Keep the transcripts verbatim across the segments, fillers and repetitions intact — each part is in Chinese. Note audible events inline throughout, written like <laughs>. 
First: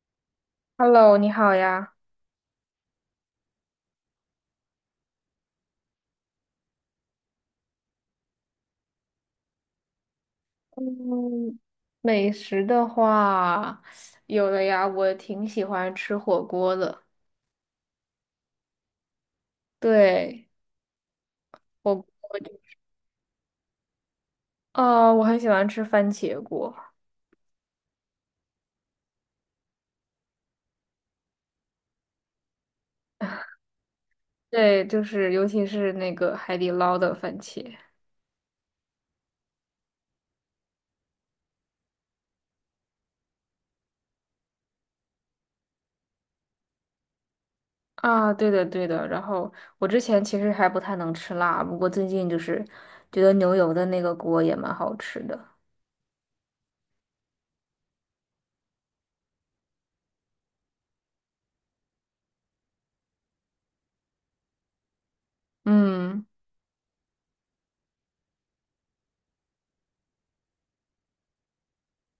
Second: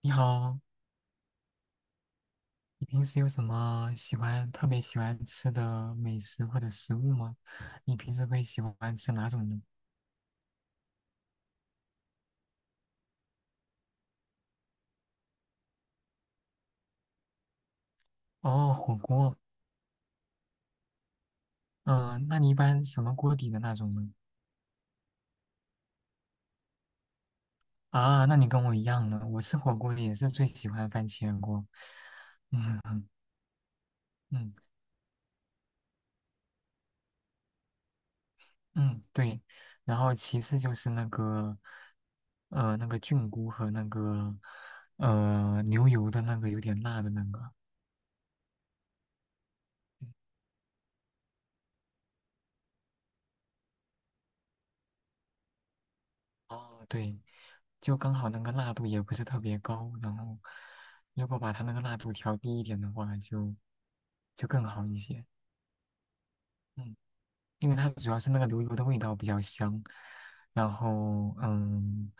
你好，Hello，你好呀。你平时有什么喜欢特别喜欢吃的美食或者食物吗？你平时会喜欢吃哪种呢？嗯，美食的话，有的呀，我挺喜欢吃火锅的。哦，火锅。对，火锅。嗯、那你一般什么锅底的那种呢？哦，我很喜欢吃番茄锅。啊，那你跟我一样呢，我吃火锅也是最喜欢番茄锅。嗯嗯对，就是尤其是那个海底捞的番茄。嗯，对。然后其次就是那个，呃，那个菌菇和那个，呃，牛油的那个有点辣的那个。啊，对的对的。然后我之前其实还不太能吃辣，不过最近就是觉得牛油的那个锅也蛮好吃的。哦，对，就刚好那个辣度也不是特别高，然后如果把它那个辣度调低一点的话就，就更好一些。嗯。嗯，因为它主要是那个牛油的味道比较香，然后嗯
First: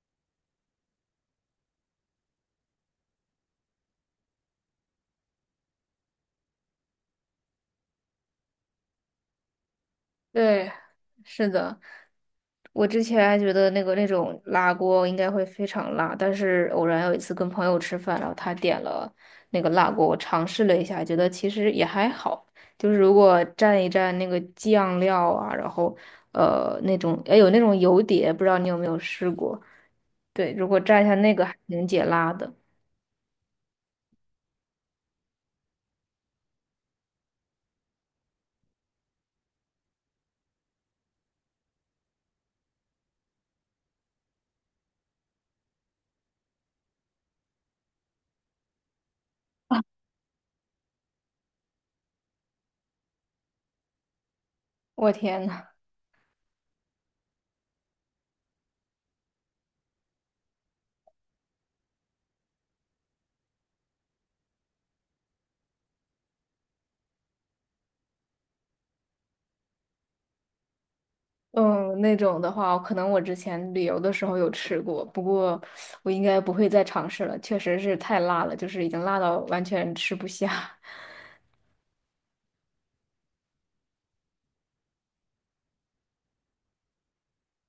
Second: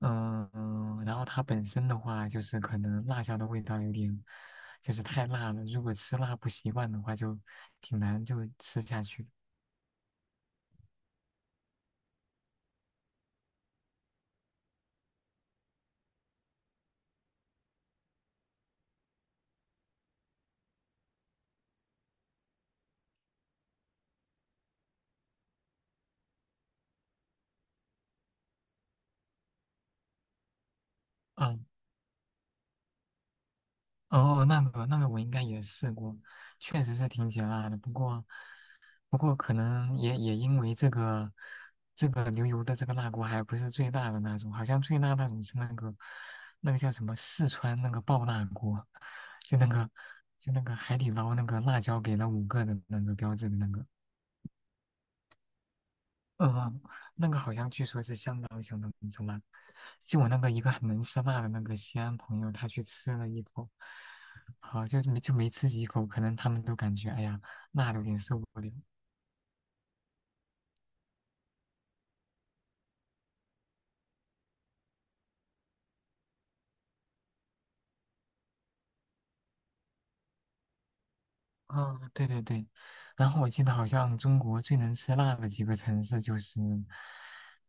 嗯，嗯然后它本身的话就是可能辣椒的味道有点就是太辣了，如果吃辣不习惯的话就挺难就吃下去。对，是的，我之前还觉得那个那种辣锅应该会非常辣，但是偶然有一次跟朋友吃饭，然后他点了那个辣锅，我尝试了一下，觉得其实也还好，就是如果蘸一蘸那个酱料啊，然后呃那种哎有那种油碟，不知道你有没有试过？对，如果蘸一下那个还嗯，挺解辣的。哦，那个那个我应该也试过，确实是挺解辣的，不过。不过可能也也因为这个这个牛油的这个辣锅还不是最大的那种，好像最辣那种是那个那个叫什么四川那个爆辣锅，就那个就那个海底捞那个辣椒给了五个的那个标志的那个，我天呐！嗯，那个好像据说是相当相当之辣。就我那个一个很能吃辣的那个西安朋友，他去吃了一口，好、就是没就没吃几口，可能他们都感觉哎呀辣的有点受不了。嗯，那种的话，可能我之前旅游的时候有吃过，不过我应该不会再尝试了，确实是太辣了，就是已经辣到完全吃不下。<laughs> 啊，对对对，然后我记得好像中国最能吃辣的几个城市就是，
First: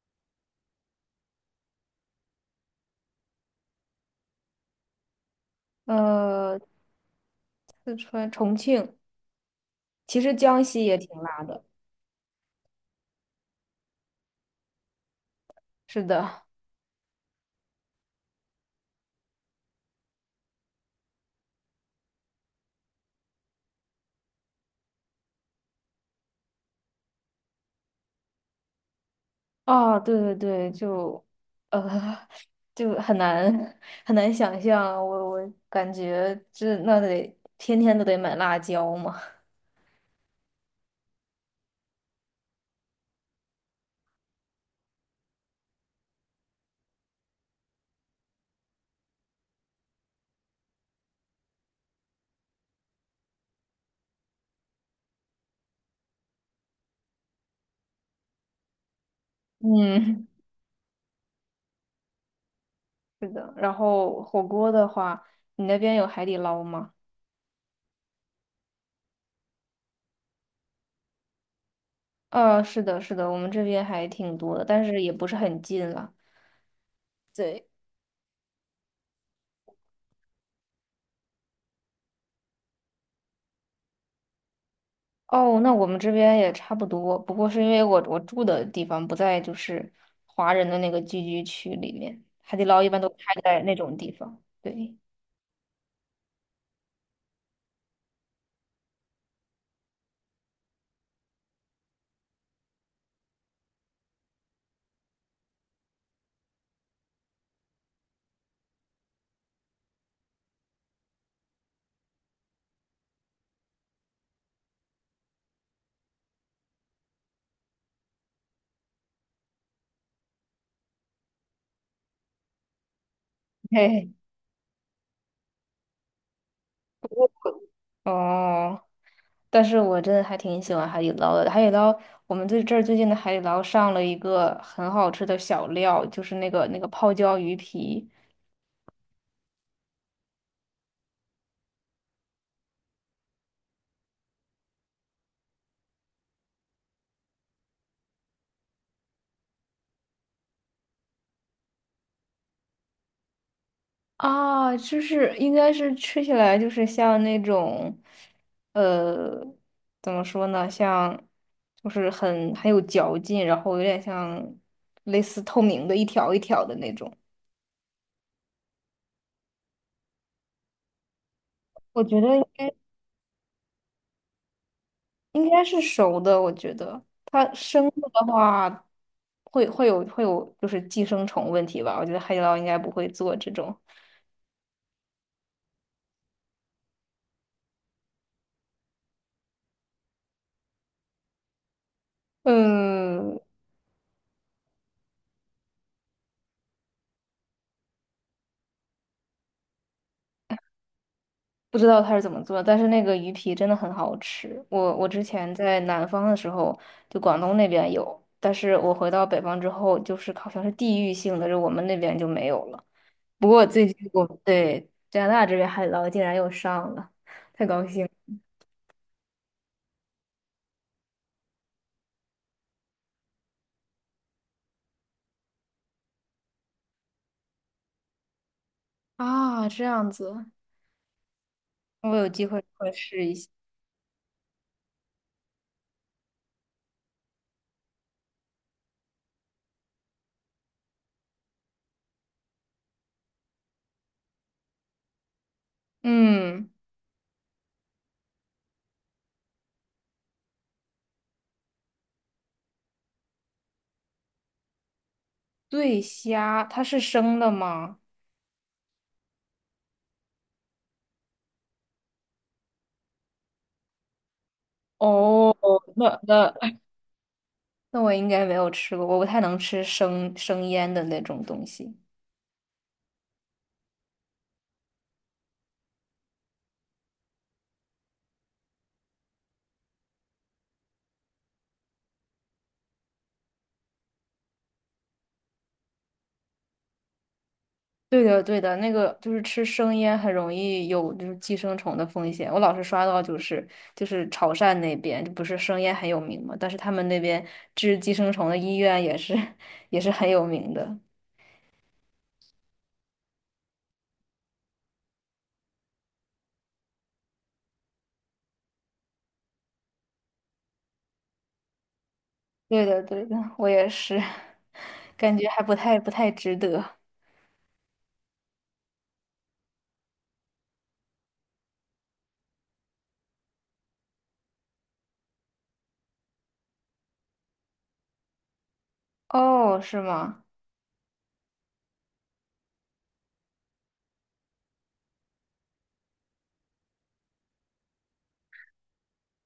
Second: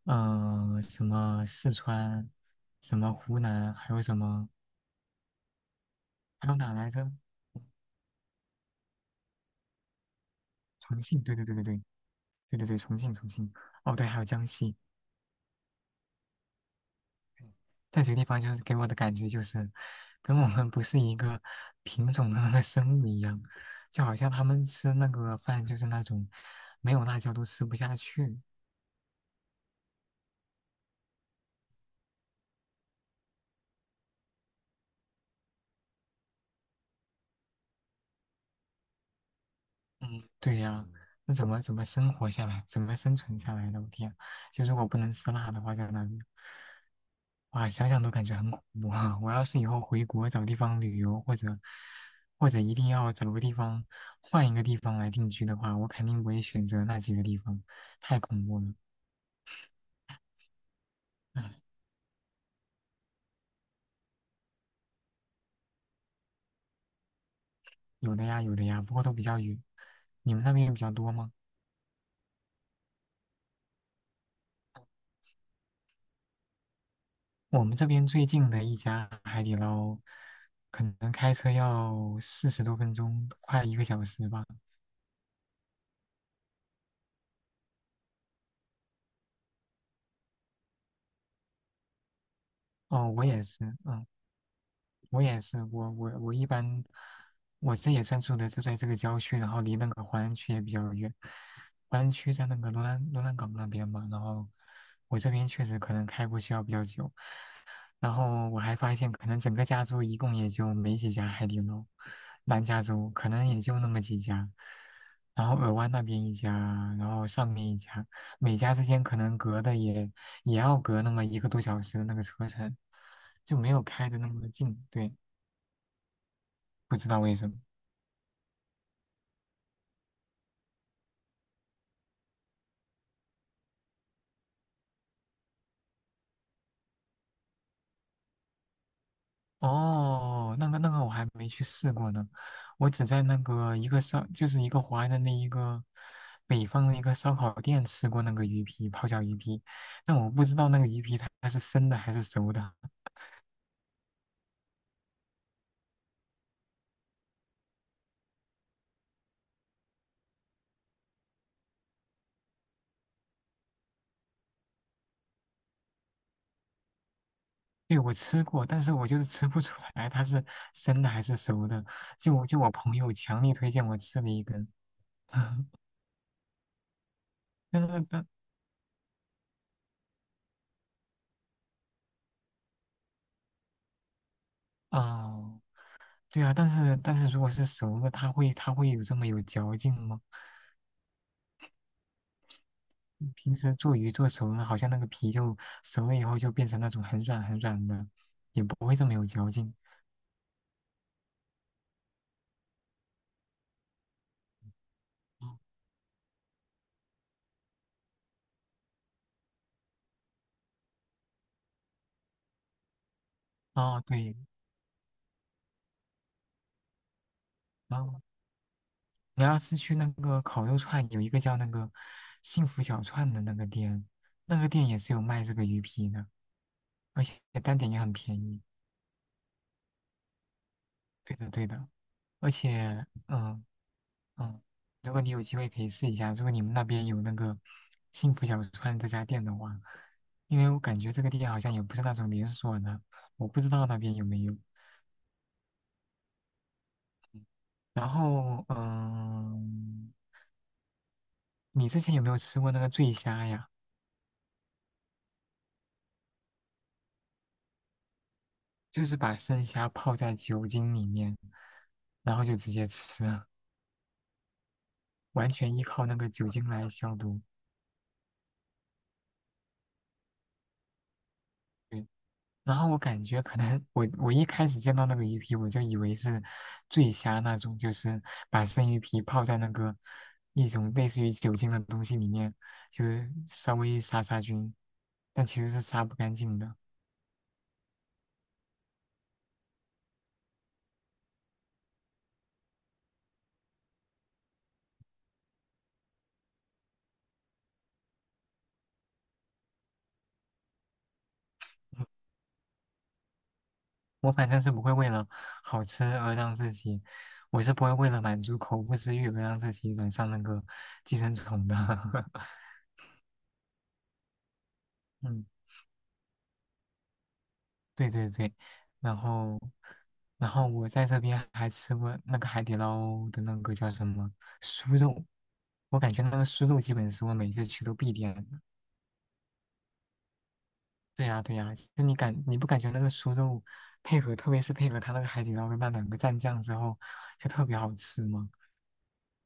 嗯、什么四川，什么湖南，还有什么，还有呃，哪来着？四川、重庆，其实江西也重挺庆，对辣对对的。对对，对对对，重庆重庆，哦对，还有江西，是的。在这几个地方就是给我的感觉就是，跟我们不是一个品种的那个生物一样，就好像他们吃那个饭就是那种没有辣椒都吃不下去，啊，对对对，就，呃，就很难很难想象啊，我我感觉这那得天天都得买辣椒嘛。<laughs> 嗯，对呀，那怎么怎么生活下来，怎么生存下来的？我天，就如果不能吃辣的话，在那里，哇，想想都感觉很恐怖啊！<laughs> 我要是以后回国找地方旅游，或者或者一定要找个地方换一个地方来定居的话，我肯定不会选择那几个地方，太恐怖了。嗯，唉，是的。然后火锅的话，你那边有海底捞吗？有的呀，有的呀，不过都比较远。你们那边比较多吗？呃，是的，是的，我们这边还挺多的，但是也不是很近了。我对。们这边最近的一家海底捞，可能开车要四十多分钟，快一个小时吧。哦，那我们这边也差不多，不过是因为我我住的地方不在就是华人的那个聚居区里面，海底捞一般都哦，我开也在是，那种嗯，地方。对。我也是，我我我一般，我这也算住的就在这个郊区，然后离那个淮安区也比较远。淮安区在那个罗兰罗兰港那边嘛，然后我这边确实可能开过去要比较久，然后我还发现，可能整个加州一共也就没几家海底捞，南加州可能也就那么几家，然后尔湾那边一家，然后上面一家，每家之间可能隔的也也要隔那么一个多小时的那个车程，就没有嘿。开的那么近。对，不知道为什么。<laughs> 哦，但是我真的还挺喜欢海底捞的。海底捞，我们最这儿最近的海底捞上了一个很好吃的小料，就是那个那个泡椒鱼皮。哦，那个那个我还没去试过呢，我只在那个一个烧，就是一个华人的那一个北方的一个烧烤店吃过那个鱼皮泡椒鱼皮，但我不知道那个鱼皮它是生的还是熟的。啊，就是应该是吃起来就是像那种，呃，怎么说呢，像就是很很有嚼劲，然后有点像类似透明的一条一条的那种。对，我吃过，但是我就是吃不出来它是生的还是熟的。我觉得就应我就我该朋友强力推荐我吃了一根，应该 <laughs> 是熟的，我觉得它但生是的的但话会会有会有就是寄生虫问题吧。我觉得海底捞应该不会做这种。哦，对啊，但是但是如果是熟的，它会它会有这么有嚼劲吗？嗯，平时做鱼做熟了，好像那个皮就熟了以后就变成那种很软很软的，也不会这么有嚼劲。不知道它是怎么做的但是那个鱼皮真的很好吃。我我之哦，前在南方的时候，就广东那边有，但是我回到北方之后，就是好像是地域性的，就我们那边就没有了。不过最哦近我对，对加拿大这边海底捞竟然又上了，太高然兴了！后你要是去那个烤肉串，有一个叫那个幸福小串的那个店，那个店也是有卖这个鱼皮的，而且单点也很便宜。啊，这样子。对的，对的，我有机而会会且试一下。嗯，嗯，如果你有机会可以试一下，如果你们那边有那个幸福小川这家店的话，因为我感觉这个店好像也不是那种连锁的，我不知道那边有没有。嗯，然后，嗯，你之前有没有吃过那个醉虾呀？醉虾它是生的吗？就是把生虾泡在酒精里面，然后就直接吃，完哦，全依靠那那个酒那精来消毒。那我应该没有吃过，我不太能吃生生腌的那种东西。对然后我感觉可能我我一开始见到那个鱼皮，我就以为是醉虾那种，就是把生鱼皮泡在那个一种类似于酒精的东西里面，就是稍微杀杀菌，但其实是杀不干净的。对的，对的，那个就是吃生腌很容易有就是寄生虫的风险。我老是刷到就是就是潮汕那边，不是生腌很有名嘛，但是他们那边治寄生虫的医院也是 <laughs> 也是很有名的。我反正是不会为了好吃而让自己，我是不会为了满足口腹之欲而让自己染上那个寄生虫的。<laughs> 对的，对的，我也是。<laughs> 感嗯。觉还不太不太值得。对对对，然后，然后我在这边还吃过那个海底捞的那个叫什么酥肉，我感觉那个酥肉基本是我每次去都必点的。哦，是吗？对呀对呀，就你感你不感觉那个酥肉配合，特别是配合它那个海底捞的那两个蘸酱之后，就特别好吃吗？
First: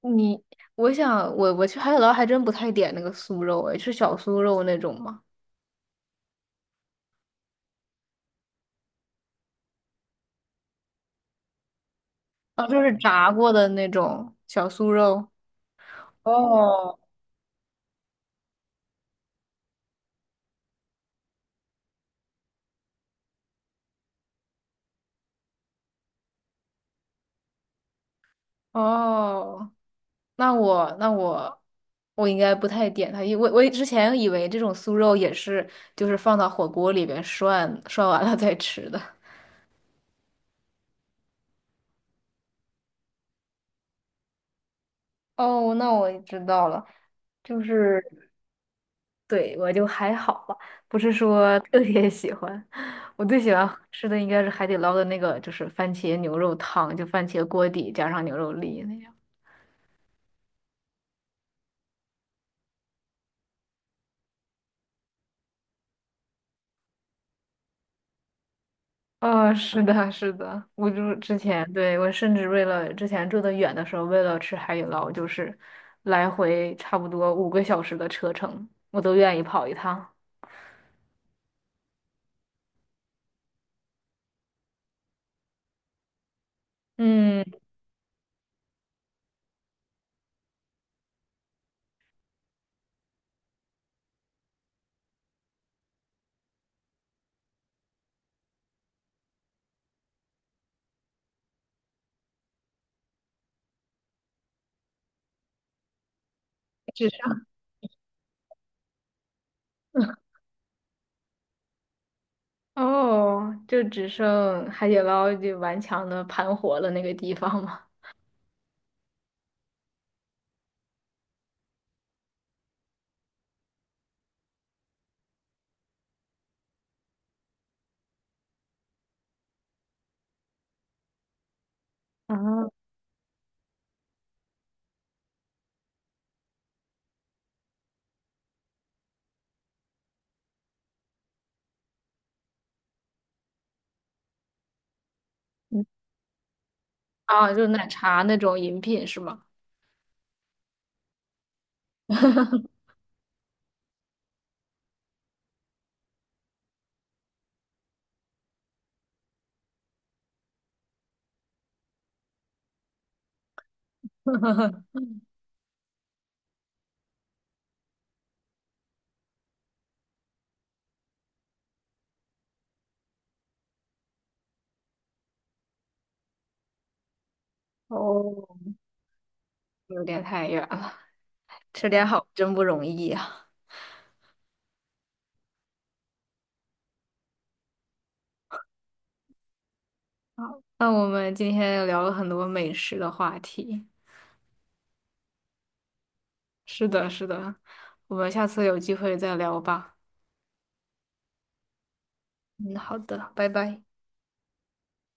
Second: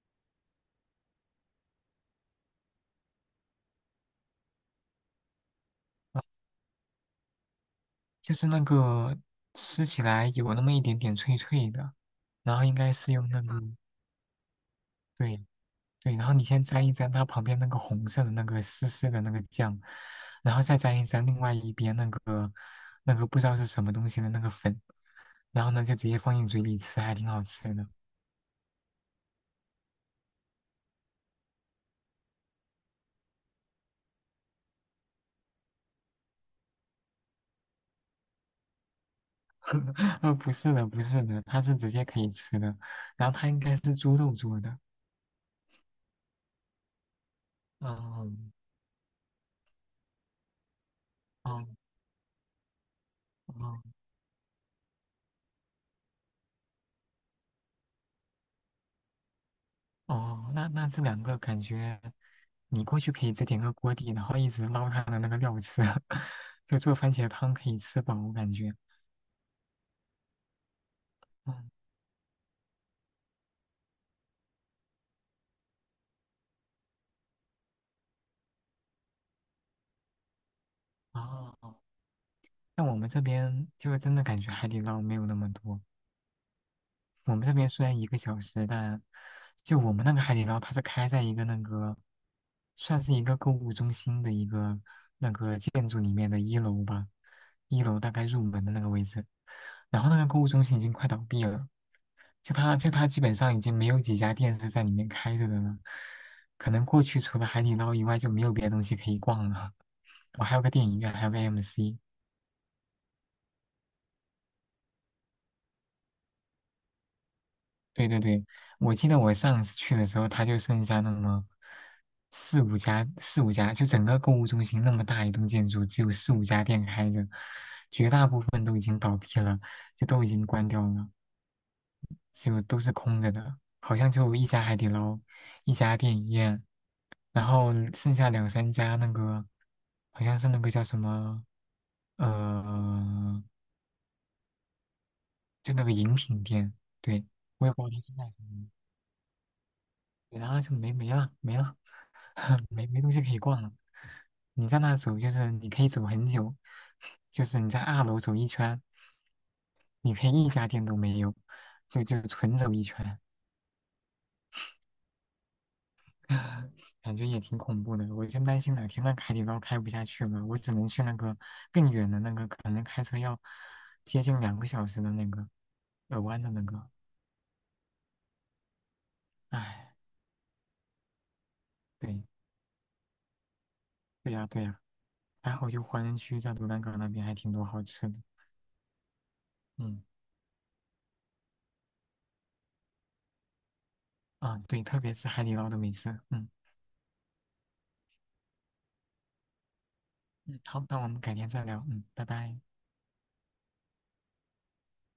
你，我想我我去海底捞还真不太点那个酥肉，哎，是小酥肉那种吗？就是那个吃起来有那么一点点脆脆的，然后啊，应就该是是用炸那过个，的那种小酥肉。对对，然后你先沾一哦沾它旁边那个红色的那个湿湿的那个酱，然后再沾一沾另外一边那个那个不知道是什么东西的那个粉，然后呢就直接放进嘴里吃，还挺好吃的。哦，那我那我我应该不太点它，因为我我之前以为这种酥肉也是就是放到火锅里边涮涮完了再吃的。<laughs> 呃，不是的，不是的，它是直接可以吃的，然后它应该是猪肉做的。哦，那我知道了，就是 <laughs> 嗯，对我就还好吧，不是说哦特别喜欢。我最喜欢哦吃的应该是海底捞的那个，就是番茄牛肉汤，就番茄锅底加上牛肉粒那样。哦，那那这两个感觉你过去可以再点个锅底，然后一直捞它的那个料吃，<laughs> 就做番茄汤可以吃饱，我感觉。哦，是的，是的，我就之嗯。前，对，我甚至为了之前住的远的时候，为了吃海底捞，就是来回差不多五个小时的车程，我都愿意跑一趟。哦，但我们这边就是真的感觉海底捞没有那么多。我嗯，们这边虽然一个小时，但就我们那个海底捞，它是开在一个那个算是一个购物中心的一个那个建筑里面的一楼吧，一楼大概入门的那个位置。然后那个购物中心已经快倒闭了，就它就它基本上已经没有几家店是在里面开着的了。可能过只去除剩 了海底捞以外就没有别的东西可以逛了。<laughs> <laughs> 我还有个电影院，还有个 M C。哦，就只剩海底捞就顽强的盘活了那个地方嘛。对对对，我记得我上一次去的时候，它就剩下那么四五家，四五家，就整个购物中心那么大一栋建筑，只有四五家店开着，绝大部分都已经倒闭了，就都已经关掉了，<laughs> 啊，就都是空着的，好像就一家海底捞，一家电影院，然后剩下两三家那个，好像是那个叫什么，呃，就那嗯。个饮品店，对，啊，就我也奶不知道它是茶卖那什种么饮品是吗？的，然后就没没了，没了。<laughs> <laughs> 没没东西可以逛了。你在那走，就是你可以走很久，就是你在二楼走一圈，你可以一家店都没有，就就纯走一圈，<laughs> 感觉也挺恐怖的。我就担心哪天那海底捞开不下去了，我只能去那个更远的那个，可能开车要接近两个小时的那个耳湾的那个。哦，唉，有点太远了，吃点对好真不容易呀、对呀对呀，还好就华人区在卢兰港那边还挺多好吃的。嗯好，那我们今天聊了很多美食的话题。啊，对，特别是海底捞的美食，嗯。是的，是的，我们下次有机会再聊吧。嗯，好，那我们改天再聊。嗯，拜拜。嗯，好的，拜拜。